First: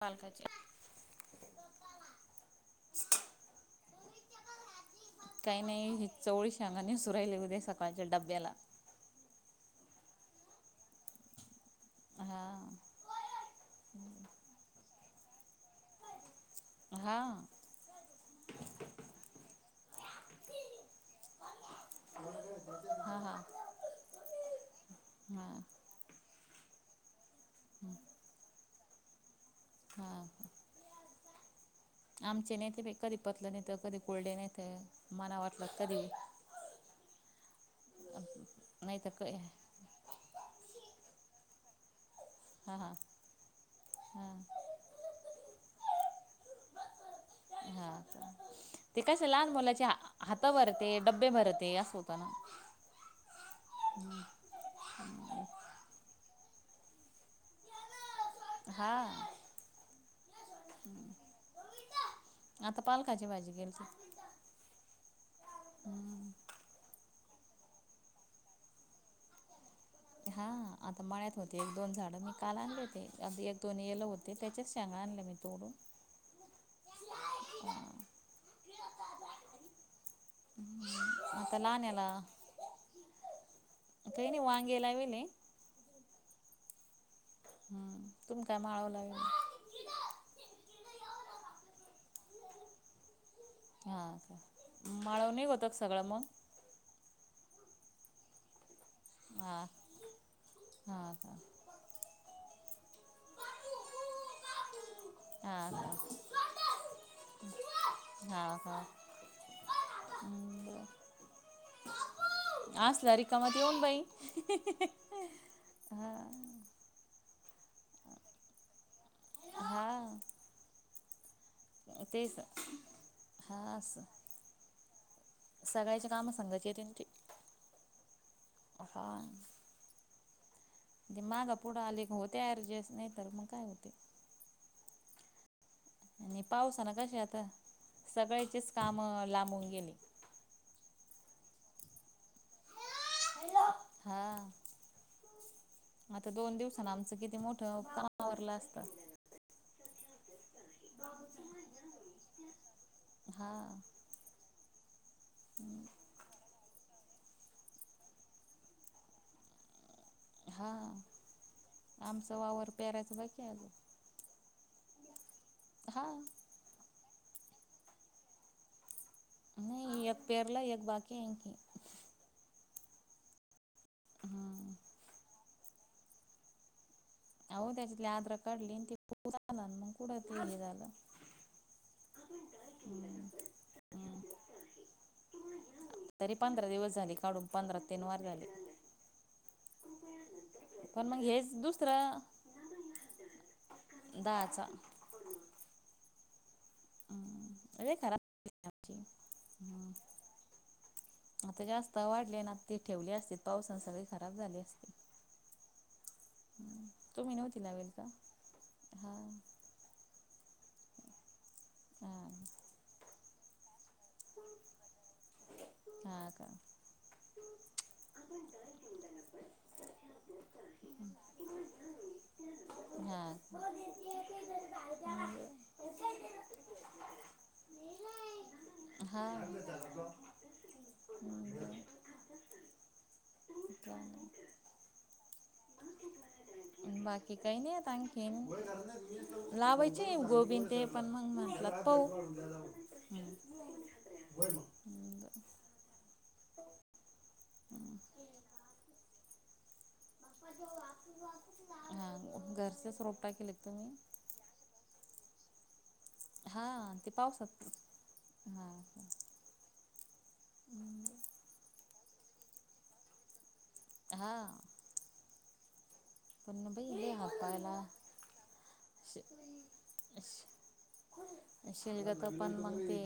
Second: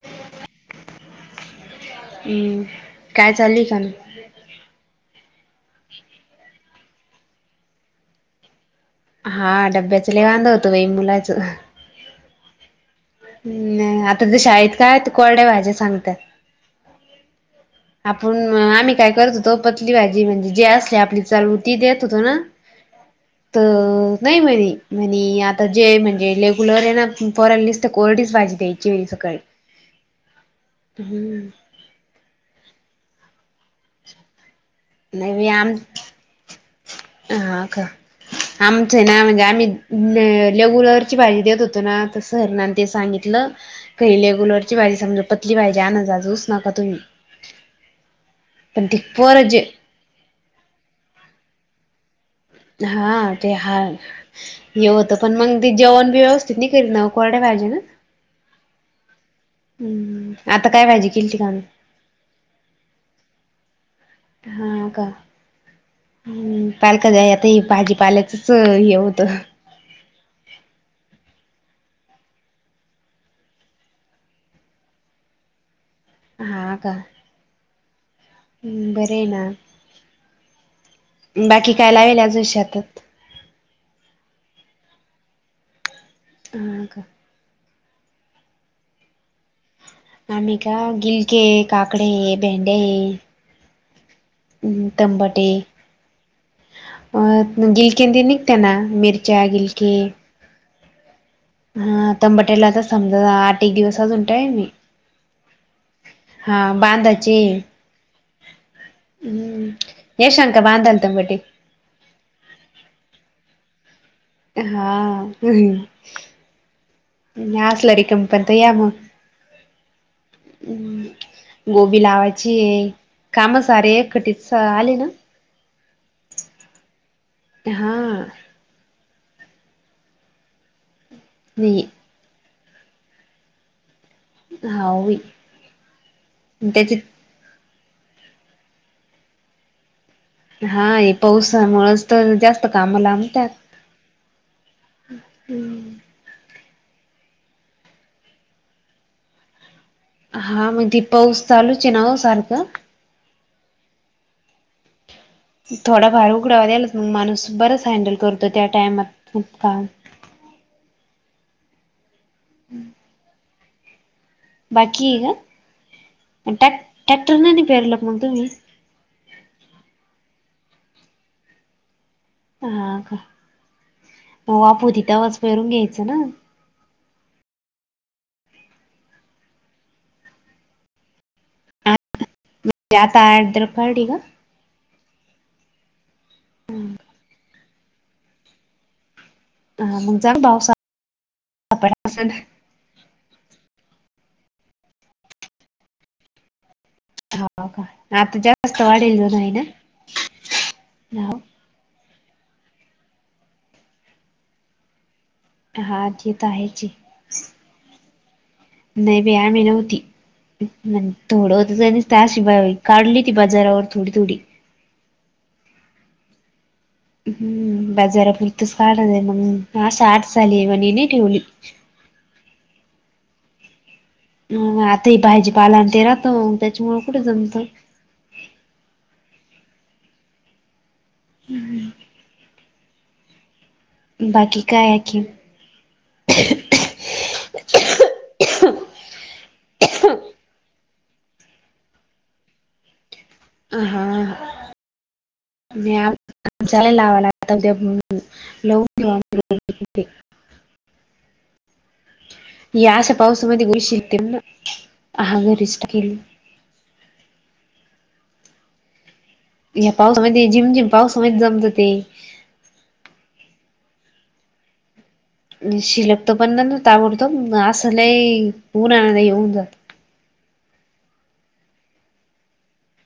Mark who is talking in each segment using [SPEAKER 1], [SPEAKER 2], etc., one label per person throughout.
[SPEAKER 1] पालकाचे
[SPEAKER 2] हम्म काय चालल का ना
[SPEAKER 1] काही नाही ह चवळीच्या शेंगा नेसु राहिले उद्या द सकाळच्या डब्याला
[SPEAKER 2] हा डब्याच लय वांध होतो बाई मुलाचं
[SPEAKER 1] हा
[SPEAKER 2] नाही आता ते शाळेत काय कोरड्या भाज्या सांगतात
[SPEAKER 1] हा
[SPEAKER 2] आपण आम्ही काय करत होतो पतली भाजी म्हणजे जे असली आपली चालू ती देत होतो ना
[SPEAKER 1] हा हा
[SPEAKER 2] तर नाही म्हनी म्हनी
[SPEAKER 1] हा
[SPEAKER 2] आता जे म्हणजेले गुलरना पोरलीस तर कोरडीच भाजी द्यायची वेली सकाळी
[SPEAKER 1] हा हा
[SPEAKER 2] हम्म
[SPEAKER 1] आमचे नेते कधी पतलं नेत कधी कोरडे नेत
[SPEAKER 2] नाही
[SPEAKER 1] मला
[SPEAKER 2] बाई
[SPEAKER 1] वाटलं
[SPEAKER 2] आम
[SPEAKER 1] तरी
[SPEAKER 2] हा का आमच
[SPEAKER 1] नाही तर
[SPEAKER 2] ना
[SPEAKER 1] क
[SPEAKER 2] म्हणजे आम्ही लेगुलरची भाजी देत होतो जनाथ सरना
[SPEAKER 1] हां
[SPEAKER 2] ते
[SPEAKER 1] हां
[SPEAKER 2] सांगितलं कहीले
[SPEAKER 1] हां
[SPEAKER 2] गुलवरची भाजी समजा पतली भाजी आनजाजूच नका तुम्ही
[SPEAKER 1] हां
[SPEAKER 2] पण दिपरज
[SPEAKER 1] हात भरते डब्बे भरते अस होत
[SPEAKER 2] हा ते हा हे होत पण मग ते जेवण व्यवस्थ केर न कोरे भा्याजन
[SPEAKER 1] हा
[SPEAKER 2] हम्म आता काय पाहिजे किल ठिकाण
[SPEAKER 1] आता पालकाची भाजी गेली
[SPEAKER 2] हा का
[SPEAKER 1] हम्म
[SPEAKER 2] पालक जा आता भाजीपाल्याचच हे होतं
[SPEAKER 1] हा आता मळ्यात होते एक दोन झाड मी कालान देते एक दोन येल होते त्याचेच सांग
[SPEAKER 2] [inaudible] हा काम् बरे ना
[SPEAKER 1] आता
[SPEAKER 2] बाकी काय
[SPEAKER 1] लहाण्याला
[SPEAKER 2] लावेलाजशतात
[SPEAKER 1] गेला म
[SPEAKER 2] स का
[SPEAKER 1] हम्म तुम काय माळवं लागेल
[SPEAKER 2] आम् का गिलके काकडे आहे भेंडे्या आहे
[SPEAKER 1] हा माळवून होत का सगळं मग
[SPEAKER 2] अ गिलकंंद निघते ना मिरच्या
[SPEAKER 1] हा
[SPEAKER 2] गिलकी
[SPEAKER 1] हा का
[SPEAKER 2] हा तंबटेला आ तर समजा आठ एक दिवसात उटेल मी
[SPEAKER 1] हा का
[SPEAKER 2] हा बांधाची.
[SPEAKER 1] हा का
[SPEAKER 2] हुम्म शातां बांधल
[SPEAKER 1] बरं
[SPEAKER 2] तबटटी
[SPEAKER 1] असला रिकाम
[SPEAKER 2] हा न ई
[SPEAKER 1] हा
[SPEAKER 2] असल्या तर पण या मग.
[SPEAKER 1] हा
[SPEAKER 2] हुं गोबी
[SPEAKER 1] तेच
[SPEAKER 2] लावायची काम सारे कटीत आले ना
[SPEAKER 1] सगळ्याची कामं सांगायची त्याणी ते
[SPEAKER 2] हा
[SPEAKER 1] हा ते माग पुढे
[SPEAKER 2] नाही
[SPEAKER 1] आले होते ऍरजस्ट नाही तर मग काय होते.
[SPEAKER 2] हा वी
[SPEAKER 1] आणि पाऊस ना कसे आता सगळ्याचेच काम अ लांबून गेले
[SPEAKER 2] हा या पाऊसामुळेच पन जास्त काम लाबतात
[SPEAKER 1] हा पण आमचं किती मोठं कामा आवरलं असत
[SPEAKER 2] हा मग ते पाऊस चालु च आहे ना ओ सारखं.
[SPEAKER 1] हा
[SPEAKER 2] थोडाफार उघडावा द्यालाच मग माणूस बरच हँडल करतो त्या टाइमात काम
[SPEAKER 1] हा आमचा वावर पेरायच बरं का
[SPEAKER 2] बाकी ना आणी टॅ टॅक्टर ने त्यात पेरलं मग तुम्ही
[SPEAKER 1] नाही एक पेरल एक बाकी आहे की
[SPEAKER 2] हा का मग तवा
[SPEAKER 1] हम्म
[SPEAKER 2] पुरी तवा च पेरून घ्यायचं ना.
[SPEAKER 1] अहो त्याच्यात आद्र काढली आणि त आ मग पुढ ते झालं.
[SPEAKER 2] त्यात आड्क कारर्डिग
[SPEAKER 1] हम्म तरी पंधरा दिवस झाले काढून पंधरा तीन वार झाली.
[SPEAKER 2] अ मग जाग पावसा
[SPEAKER 1] दुसरं
[SPEAKER 2] [unintelligible]
[SPEAKER 1] दाचा
[SPEAKER 2] हा
[SPEAKER 1] खराब
[SPEAKER 2] का तु
[SPEAKER 1] झाली
[SPEAKER 2] जास्त
[SPEAKER 1] आमची
[SPEAKER 2] वाढेल नाही ना
[SPEAKER 1] हम्म
[SPEAKER 2] नाव.
[SPEAKER 1] जास्त आता वाढले ना ते ठेवले असते पावसन सगळे खराब झाले असते
[SPEAKER 2] हा जीत आहेची.
[SPEAKER 1] तुम्ही नव्हती लावेल का हा
[SPEAKER 2] म ंथोडं
[SPEAKER 1] हा
[SPEAKER 2] होतासशी काढली ती बाजारावर थोडी थोडी.
[SPEAKER 1] हा का.
[SPEAKER 2] हुम्म बाजारापुरतच साठ झाली म्हणे साठ झाली म्हणे नी ठेवली. [unintelligible]
[SPEAKER 1] हा
[SPEAKER 2] ह आता हे भाजी पाला आणि ते राहतो म त्याच्यामुळ कुठे जमत.
[SPEAKER 1] हा हम्म.
[SPEAKER 2] [unintelligible] बाकी काय आय की.
[SPEAKER 1] बाकी काही नाही आता आणखीन लावायचे गोबींदे ते पण मग म्हटात प ऊ
[SPEAKER 2] अ हा मी जे लावायला शातबद्याब म्हणून लवून ठे हो
[SPEAKER 1] हा
[SPEAKER 2] [unintelligible] या
[SPEAKER 1] घरचेच
[SPEAKER 2] अशा
[SPEAKER 1] रोप टाकेल का
[SPEAKER 2] पावसामध्ये
[SPEAKER 1] तुम्ही
[SPEAKER 2] बुरशी येतील ना. हा घरीच टाकेल.
[SPEAKER 1] हा ते पाऊसात हा.
[SPEAKER 2] या पावसामध्ये झिमझिम पावसामध्ये जमत ते
[SPEAKER 1] हा.
[SPEAKER 2] शिलकतो पण ना
[SPEAKER 1] बाई लय
[SPEAKER 2] ताबडतो
[SPEAKER 1] हात पायला
[SPEAKER 2] आस नाही उन्हान येऊन जात.
[SPEAKER 1] शीललक पण मग ते.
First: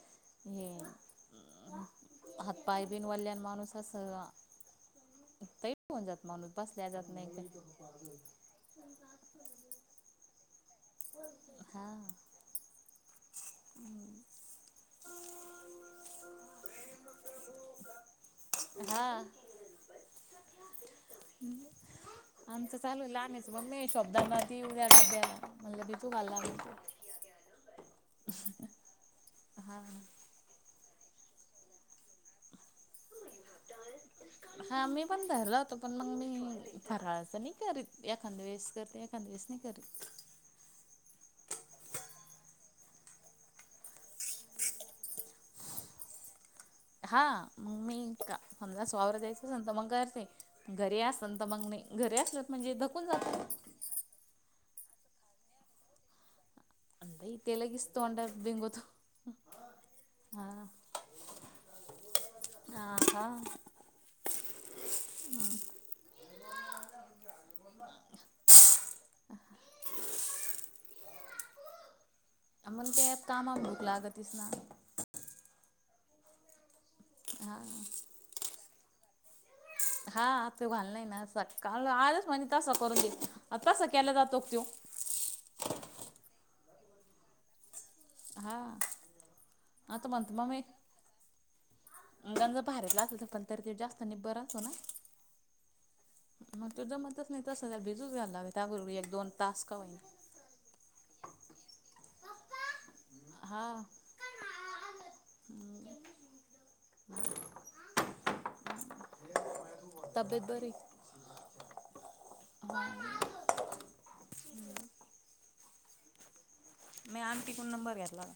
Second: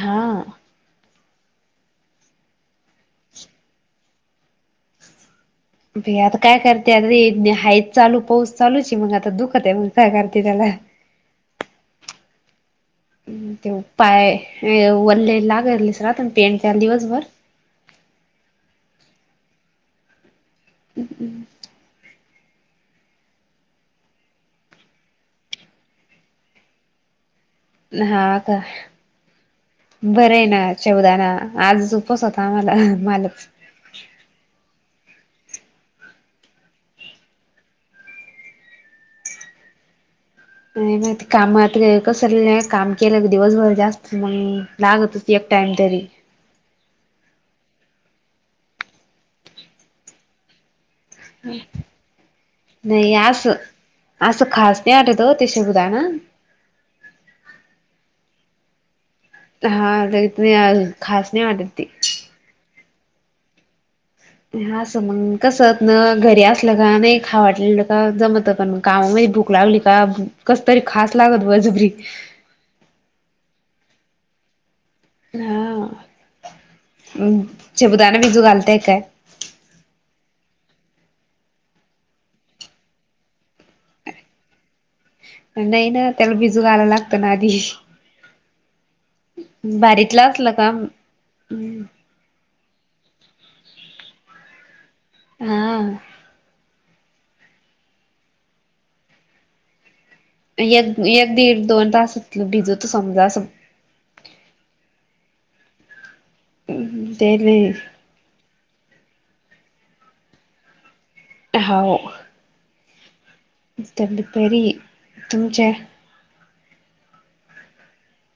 [SPEAKER 2] हा
[SPEAKER 1] हात पाय बीन वाल्यान माणूस अस ताईप माणूस पास.
[SPEAKER 2] त्यांनी हाय चालू पाऊस चालूच मग आता दुखत पण काय आहे मग काय करते त्याला.
[SPEAKER 1] हा.
[SPEAKER 2] [inaudible] ते पाय वले लाग पेत्या दिवसभर.
[SPEAKER 1] हा.
[SPEAKER 2] हम्.
[SPEAKER 1] आमच चालू आहे आमहीच मग म शब्दांलाी उद्या सध्या. मग लगेच उगायला लागल.
[SPEAKER 2] हा का
[SPEAKER 1] हा
[SPEAKER 2] बरं आहे ना चवदा ना आज झ उपस होता आम्हाला. मालच.
[SPEAKER 1] हा मी पण धरला होता, पण मग मी फराळाचं नाही करीत एखाद वेळेस करते एखाद वेळेस नाही करीत.
[SPEAKER 2] नाही माहिती कामात कसं नाही काम केलं की दिवसभर जास्त मग, लागतच एक टाइम तरी.
[SPEAKER 1] हा मग मी का समजा वावर जायचं समजा मग मी करते. घरी असत तर मग नाही घरी असल म्हणजे थकून जात.
[SPEAKER 2] त्या आट होत साबुदाणा.
[SPEAKER 1] अ ते लगेच तोंडात बिंगोत.
[SPEAKER 2] हा तेना खास नाही वाट ते.
[SPEAKER 1] आ हा.
[SPEAKER 2] हा अस मग कसत ना घरी असलं का नाही खा वाटलेलं का जमतं पण कामामध्ये भूक लागली का. कस तरी खास लागत बळजबरी.
[SPEAKER 1] मग ते कामा मध्ये भूक लागतच ना.
[SPEAKER 2] हा
[SPEAKER 1] हा.
[SPEAKER 2] साबुदाणा बिजू घालताय की काय.
[SPEAKER 1] हा तो घाल नाही ना सकाळ आजच म्हण तसं करून दे तसं केला जातो त.
[SPEAKER 2] नाही ना त्याला भिजू घायला लागतं ना आधी.
[SPEAKER 1] हा हा त म्हं
[SPEAKER 2] बारीतला
[SPEAKER 1] म
[SPEAKER 2] असलं
[SPEAKER 1] मी
[SPEAKER 2] का
[SPEAKER 1] गंज. भारी लागतो तर ते जास्त आणि बरंच हो ना.
[SPEAKER 2] हा.
[SPEAKER 1] तू जमतच नाही तसं भिजू घयला ह त्याबरोबर एक दोन तास का होईना.
[SPEAKER 2] एक एक दीड दोन तासात भिजत समजा असं.
[SPEAKER 1] हा
[SPEAKER 2] तेणे.
[SPEAKER 1] तब्येत बरी?
[SPEAKER 2] हो.
[SPEAKER 1] [unintelligible]
[SPEAKER 2] तब्येत बरी आहे, तुमच्या
[SPEAKER 1] मी आंटी कडून नंबर घेतला.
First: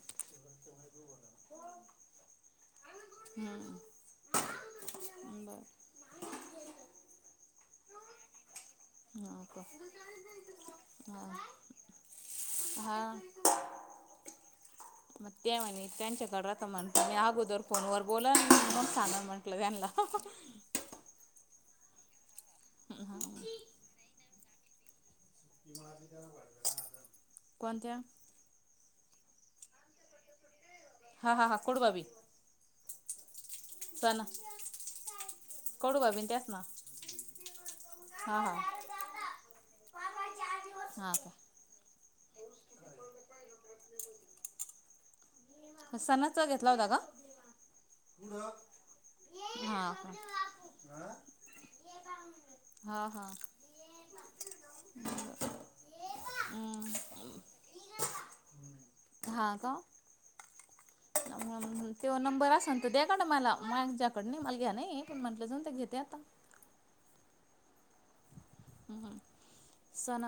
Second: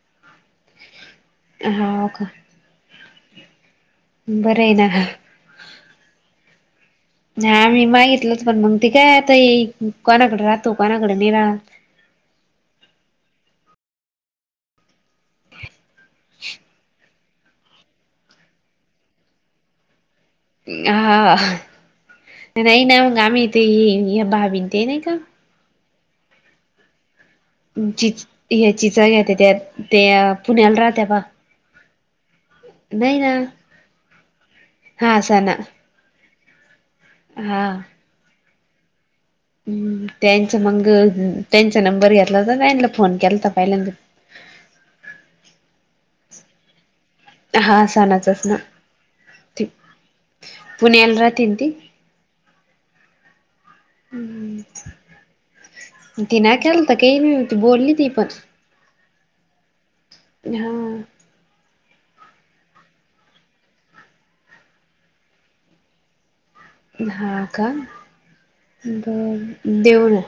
[SPEAKER 2] हाव का?
[SPEAKER 1] हम्म
[SPEAKER 2] बरं आहे ना गं.
[SPEAKER 1] बरं.
[SPEAKER 2] नाय मी मागितलं मग पण
[SPEAKER 1] हावं का?
[SPEAKER 2] कोणाकडे
[SPEAKER 1] हा,
[SPEAKER 2] नाही राहत
[SPEAKER 1] हा मग ते म्हणे त्यांच्याकडं राहता म्हण मी गोदर फोनवर बोला आणि मग सांगा म्हटलं त्यांना
[SPEAKER 2] हा नाही ना मग आम्ही इथे हे भा ते नाही का?
[SPEAKER 1] [unintelligible] कोणत्या
[SPEAKER 2] चिच ह्याची चावी होते त्यात ते अ
[SPEAKER 1] हा हा हा कोड भाभी.
[SPEAKER 2] नाही ना.
[SPEAKER 1] तना
[SPEAKER 2] हा सना, हा.
[SPEAKER 1] हा हा
[SPEAKER 2] हम् त्यांचं मंग
[SPEAKER 1] हा
[SPEAKER 2] त्यांचं नं बर घेतलास ताईंला फोन केलता पहिल्यांदा
[SPEAKER 1] ह सनाचा घेतला होता का?
[SPEAKER 2] हा सणाचच ना ती,
[SPEAKER 1] हा का
[SPEAKER 2] पुण्याला राहती ना ती?
[SPEAKER 1] हा हा.
[SPEAKER 2] हम्म ती ना केलता कि, ती बोलली ती पण.
[SPEAKER 1] हा का?
[SPEAKER 2] हा.
[SPEAKER 1] त्यो नंबर असन तर द्या गडं मला, माझ्याकडं नाही मला घ्या नाही पण म्हटलं जाऊन ते घेते आता.
[SPEAKER 2] हा का? बरं देऊना.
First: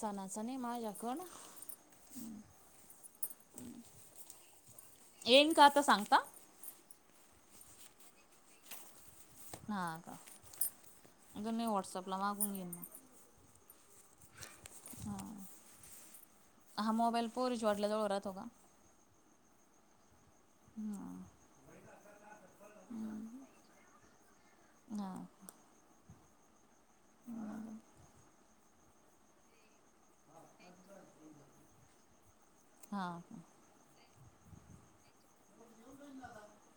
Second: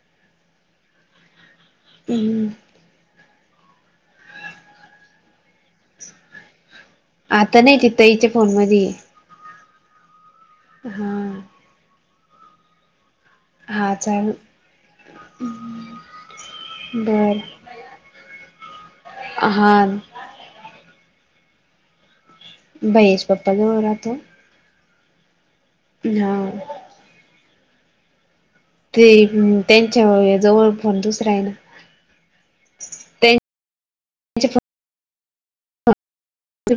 [SPEAKER 1] सनाचा नाही माझ्याकड?
[SPEAKER 2] हम्म,
[SPEAKER 1] येईन का आता सांगता?
[SPEAKER 2] आता नाही तितं ईच्या फोन मध्ये ये.
[SPEAKER 1] हा का?
[SPEAKER 2] हा.
[SPEAKER 1] तुला मागून घेईन मग.
[SPEAKER 2] हा चालेल.
[SPEAKER 1] हां हा मोबाईल
[SPEAKER 2] बर
[SPEAKER 1] पोरीच्या वडलाजवळ राहतो का?
[SPEAKER 2] हा.
[SPEAKER 1] हां
[SPEAKER 2] भैय्याच्या पप्पा जवळ राहातो.
[SPEAKER 1] हा
[SPEAKER 2] हा. ते त्यांच्या जवळ फोन दुसरा आहे ना.
[SPEAKER 1] हा.
[SPEAKER 2] त्यांच्या [unintelligible]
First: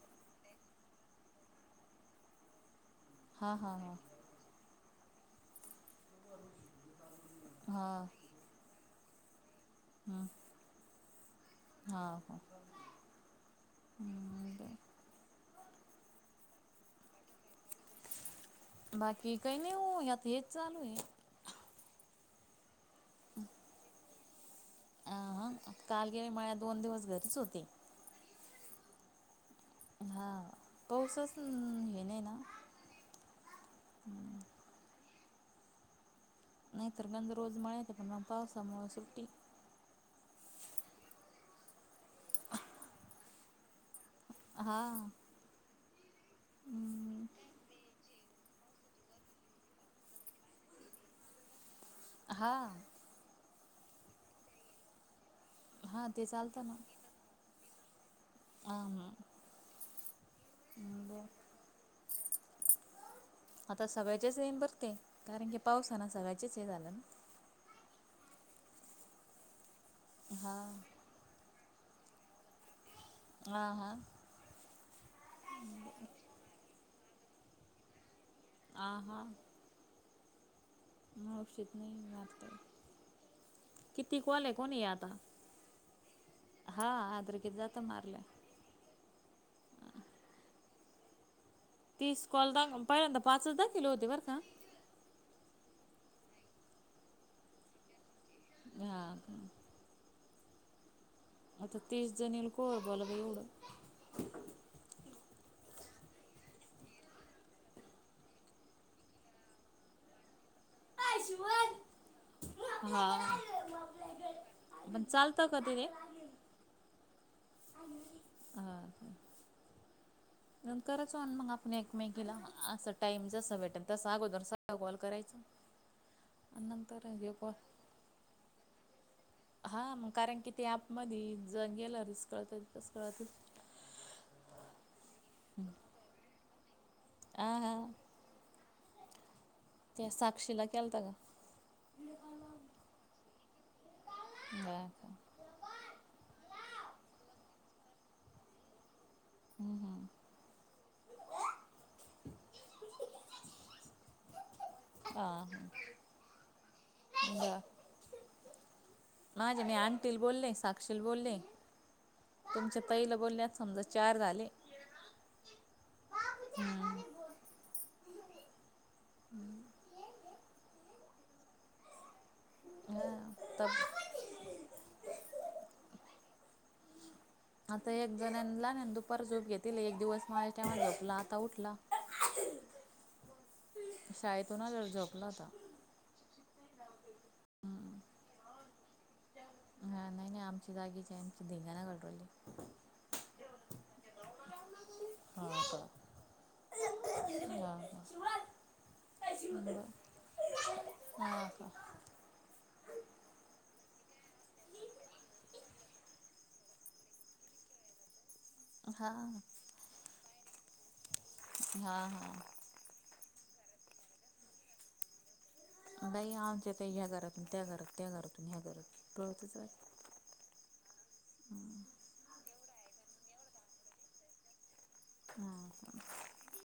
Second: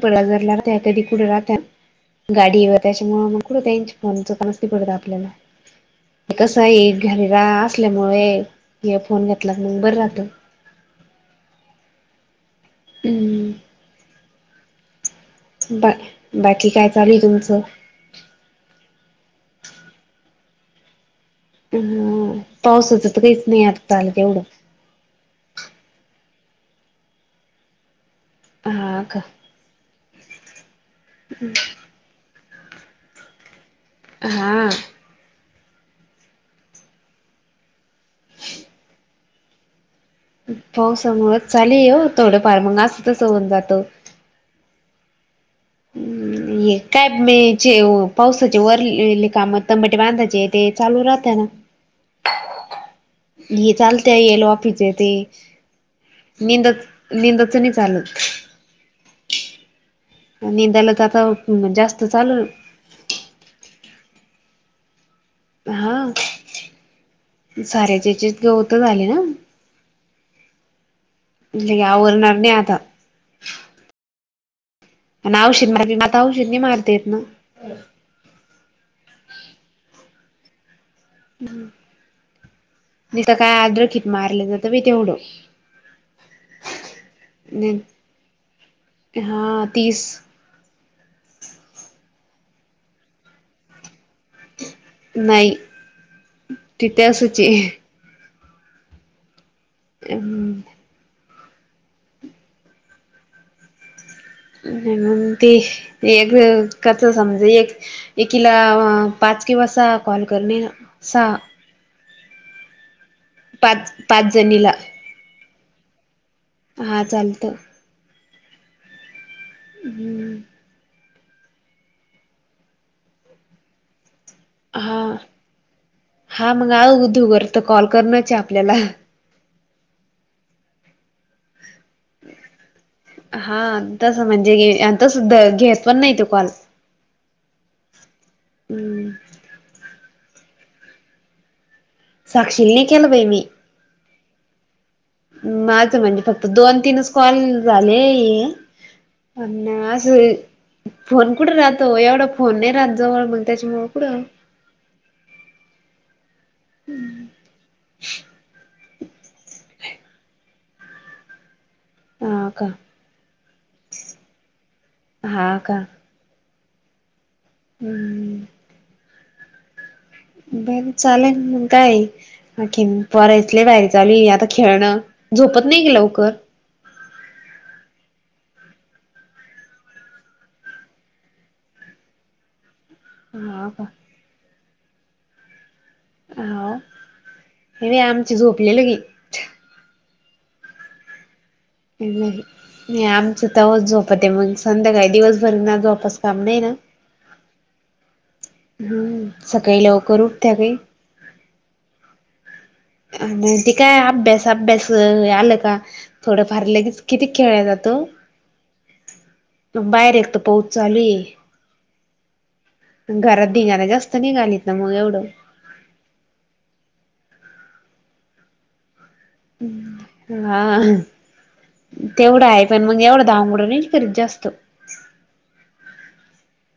[SPEAKER 2] पनाजरला राहत्या कधी कुड राहत्यात गाडीवर त्याच्यामुळ मग
[SPEAKER 1] हां हां
[SPEAKER 2] कुड त्यांच्या
[SPEAKER 1] हां
[SPEAKER 2] फोनच का नसती पडतं आपल्याला. हे कसं आहे घरी रा
[SPEAKER 1] हां हां
[SPEAKER 2] असल्यामुळे ए इयरफोन घेतला मंग बर राहत.
[SPEAKER 1] हा ह
[SPEAKER 2] अंम बा बाकी काय चालूये तुमचं?
[SPEAKER 1] बाकी कय नाय हो आत हेच चालुये
[SPEAKER 2] हा पावसाच तर काहीच नाई आत्ता आलं तेवढंच
[SPEAKER 1] अ हं काल गेले मळ्यात, दोन दिवस घरीच होते.
[SPEAKER 2] हा का
[SPEAKER 1] हा पाऊसंच हे नहीना
[SPEAKER 2] हा
[SPEAKER 1] नाहीतर गंज रोज मळ्यात पण पावसामुळ सुट्टी.
[SPEAKER 2] पावसामुळ चाली हो थोडंफार मंग असं तसं होऊन जातं.
[SPEAKER 1] हा
[SPEAKER 2] येतात मे चे हो पावसाचे वरले ले काम तंबाटे बांधायचेत ते चालू राहत ना?
[SPEAKER 1] हा
[SPEAKER 2] हे चालतय येईल वाफेचे ते
[SPEAKER 1] हां ते
[SPEAKER 2] निंदत निंदाच नाय चालत.
[SPEAKER 1] आमं
[SPEAKER 2] निदायलाच आता जास्त चालू.
[SPEAKER 1] आता सगळ्याचेच येन बर ते कारण की पाऊसानं सगळ्याचेच हे झालं ना
[SPEAKER 2] सऱ्याजचीचं गवत झाली ना
[SPEAKER 1] हा.
[SPEAKER 2] म्हणलं हे आवरणारने आता.
[SPEAKER 1] आह हा.
[SPEAKER 2] आणि औषध मार म आता औषध नय मारता येत ना.
[SPEAKER 1] आ हा. औषध नई मारता येत.
[SPEAKER 2] मी त काय आद्रखित मारलं जात बाय
[SPEAKER 1] आता
[SPEAKER 2] तेवढं.
[SPEAKER 1] हा आद्रकीत जाता मारल्या.
[SPEAKER 2] हा तीस.
[SPEAKER 1] तीस कॉल दाखव पाहिल्यांद पाचच दाखवेल होते बर का.
[SPEAKER 2] नाही तिथे असंचे.
[SPEAKER 1] हा का.
[SPEAKER 2] [unintelligible]
[SPEAKER 1] आता तीस जणेल कोण बोला बाई एवढं.
[SPEAKER 2] ते एक कच समज एक एकीला पाच पाच किंवा सहा कॉल करणे ना सहा.
[SPEAKER 1] हा
[SPEAKER 2] पाच पाच जणीला.
[SPEAKER 1] कधी रे?
[SPEAKER 2] हा चालत.
[SPEAKER 1] ह हं
[SPEAKER 2] हम्म
[SPEAKER 1] नंतरचं होन मग आपण एकमेकीला अस टाइम जस भेटेल तस अगोदर सगळा कॉल
[SPEAKER 2] हा
[SPEAKER 1] करायचा.
[SPEAKER 2] हा
[SPEAKER 1] आणि
[SPEAKER 2] मग
[SPEAKER 1] नंतर हे
[SPEAKER 2] आगूदगर तर कॉल करणचये आपल्याला
[SPEAKER 1] हा म कारण की ते ऍप मध्ये जण
[SPEAKER 2] हा तस म्हणजे तस घेत पण नाय तो कॉल.
[SPEAKER 1] आह हा.
[SPEAKER 2] हम्
[SPEAKER 1] त्या साक्षिला केलंता का?
[SPEAKER 2] साक्षीला नाय केला बई मी.
[SPEAKER 1] [unintelligible]
[SPEAKER 2] माझं म्हणजे फक्त दोन तीनच कॉल झालेय. अन अस फोन कुठं राहतो एवढा. फोन नाही रात जवळ मग त्याच्यामुळ कुडं
[SPEAKER 1] आ ह. माझे मी आंटिला बोले साक्षील बोले.
[SPEAKER 2] हा का
[SPEAKER 1] तुमच्या ताईला बोलण्यात समजा चार झाले.
[SPEAKER 2] हा का
[SPEAKER 1] हम्म! [unintelligible]
[SPEAKER 2] हम्म हम्म.
[SPEAKER 1] हम्म! [inaudible]
[SPEAKER 2] बरं चालेल मगं काये? अखीन पोरायच लेई
[SPEAKER 1] तर
[SPEAKER 2] भारी चालूय आता खेळणं, झोपत नाही हे लवकर.
[SPEAKER 1] आता एक जणला दुपार झोप घेतली एक दिवस माझ्या टाम झपला आता उठला.
[SPEAKER 2] हा का?
[SPEAKER 1] थोडा वेळ झोपला होता.
[SPEAKER 2] हाव हेनी आमच झोपलेलं लगी.
[SPEAKER 1] नाही आमची जागीचे.
[SPEAKER 2] नाही नाही आमचं तवच झोपता, मग संध्याकाळी
[SPEAKER 1] हां
[SPEAKER 2] दिवसभर ना
[SPEAKER 1] का
[SPEAKER 2] जोपच काम नाही ना.
[SPEAKER 1] हां हां
[SPEAKER 2] हम्म! सकाळी
[SPEAKER 1] बरं
[SPEAKER 2] लवकर उठत्या बी.
[SPEAKER 1] हा का
[SPEAKER 2] ते काय अभ्यास अभ्यास आलं का, थोडं फार लगेच, किती खेळय जात. तो.
[SPEAKER 1] हा.
[SPEAKER 2] पाऊस चालूये.
[SPEAKER 1] हा हा
[SPEAKER 2] घरात धीगांना जास्त नाही निघालीत ना म एवढं.
[SPEAKER 1] बाई आमच्या का ह्या घरातून त्या घरात त्या घरातून ह्या घरात. पळतच
[SPEAKER 2] हा, तेवढा हाये. पण मग एवढं धामुडनई करीत जास्त.
[SPEAKER 1] हम्म.